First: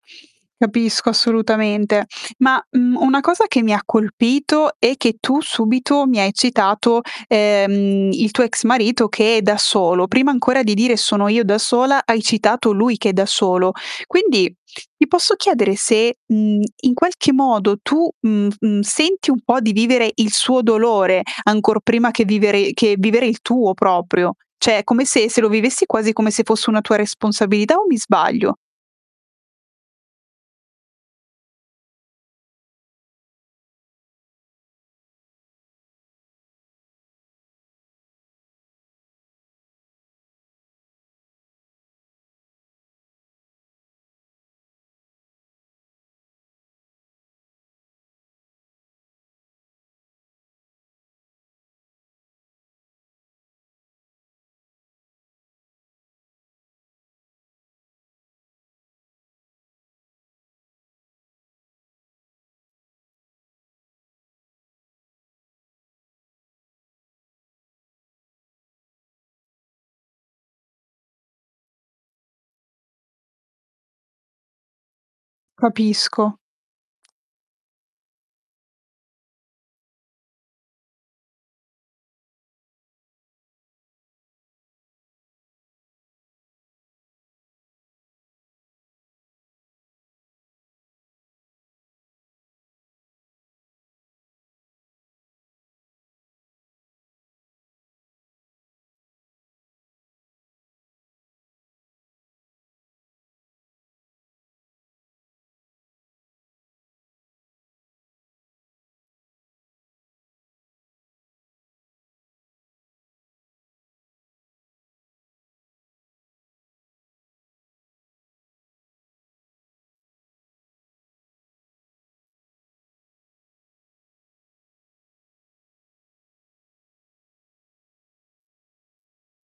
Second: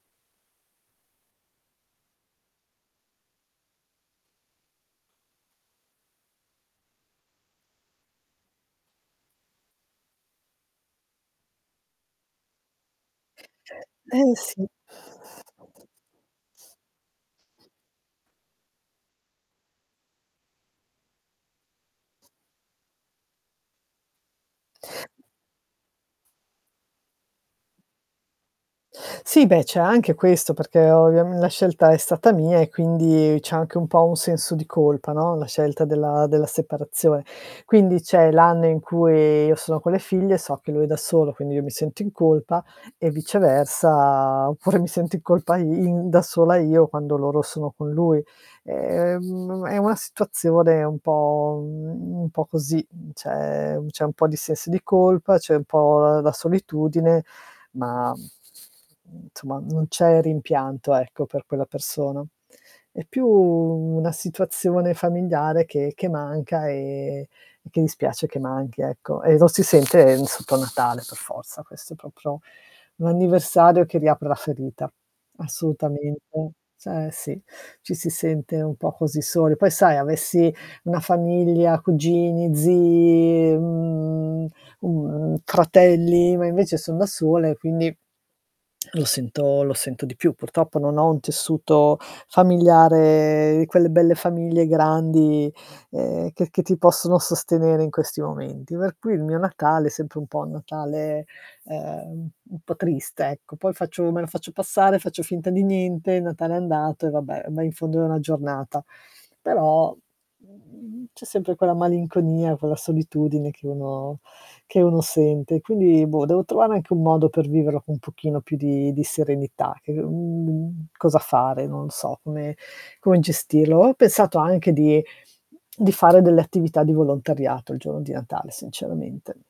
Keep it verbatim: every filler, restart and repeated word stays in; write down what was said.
Capisco, assolutamente. Ma, mhmm, una cosa che mi ha colpito è che tu subito mi hai citato, ehm, il tuo ex marito che è da solo. Prima ancora di dire: "Sono io da sola." Hai citato lui che è da solo. [unintelligible] Eh, Quindi sì. ti posso chiedere se, mhmm, in qualche modo tu, mhmm, mhmm, senti un po' di vivere il suo dolore, ancor prima che vivere che vivere il tuo proprio. ceh è come se se lo vivessi quasi come se fosse una tua responsabilità, o mi sbaglio? Sì beh, c'è anche questo, perché ovviam la scelta è stata mia, e quindi c'è anche un po' un senso di colpa no, la scelta della della separazione. Quindi c'è l'anno in cui io sono con le figlie, so che lui è da solo quindi io mi sento in colpa, e viceversa oppure mi sento in colpa i in da sola io quando loro sono con lui. E, mhmm, è una situazione un po' mhmm, un po' così, mhmm, c'è c'è un po' di sensi di colpa, c'è un po', uhm, la solitudine, ma, mhmm, nsomma non c'è rimpianto, ecco per quella persona. È più una situazione familiare che che manca e e che dispiace che manchi ecco, e lo si sente sotto Natale per forza, questo è propro un anniversario che riapre la ferita. Capisco. Assolutamente Eh sì, ci si sente un po' così soli. Poi, sai, avessi una famiglia, cugini, zii, mhmm, mhmm, fratelli, ma invece son da sola, e quindi lo sento lo sento di più. Purtroppo non ho un tessuto familiare quelle belle famiglie grandi, ehm, che che ti possono sostenere in questi momenti. Per cui il mio Natale, è sempre un po' un Natale, ehm, u un po' triste, ecco. Poi faccio me lo faccio passare, faccio finta di niente, il Natale è andato e vabbè, ma in fondo è una giornata. Però, mhmm, c'è sempre quella malinconia, quella solitudine che uno che uno sente. Quindi boh, devo trovare anche un modo per viverlo con un pochino più di di serenità che mhmm, cosa fare, non lo so come come gestirlo. Ho pensato anche di di fare delle attività di volontariato il giorno di Natale sinceramente.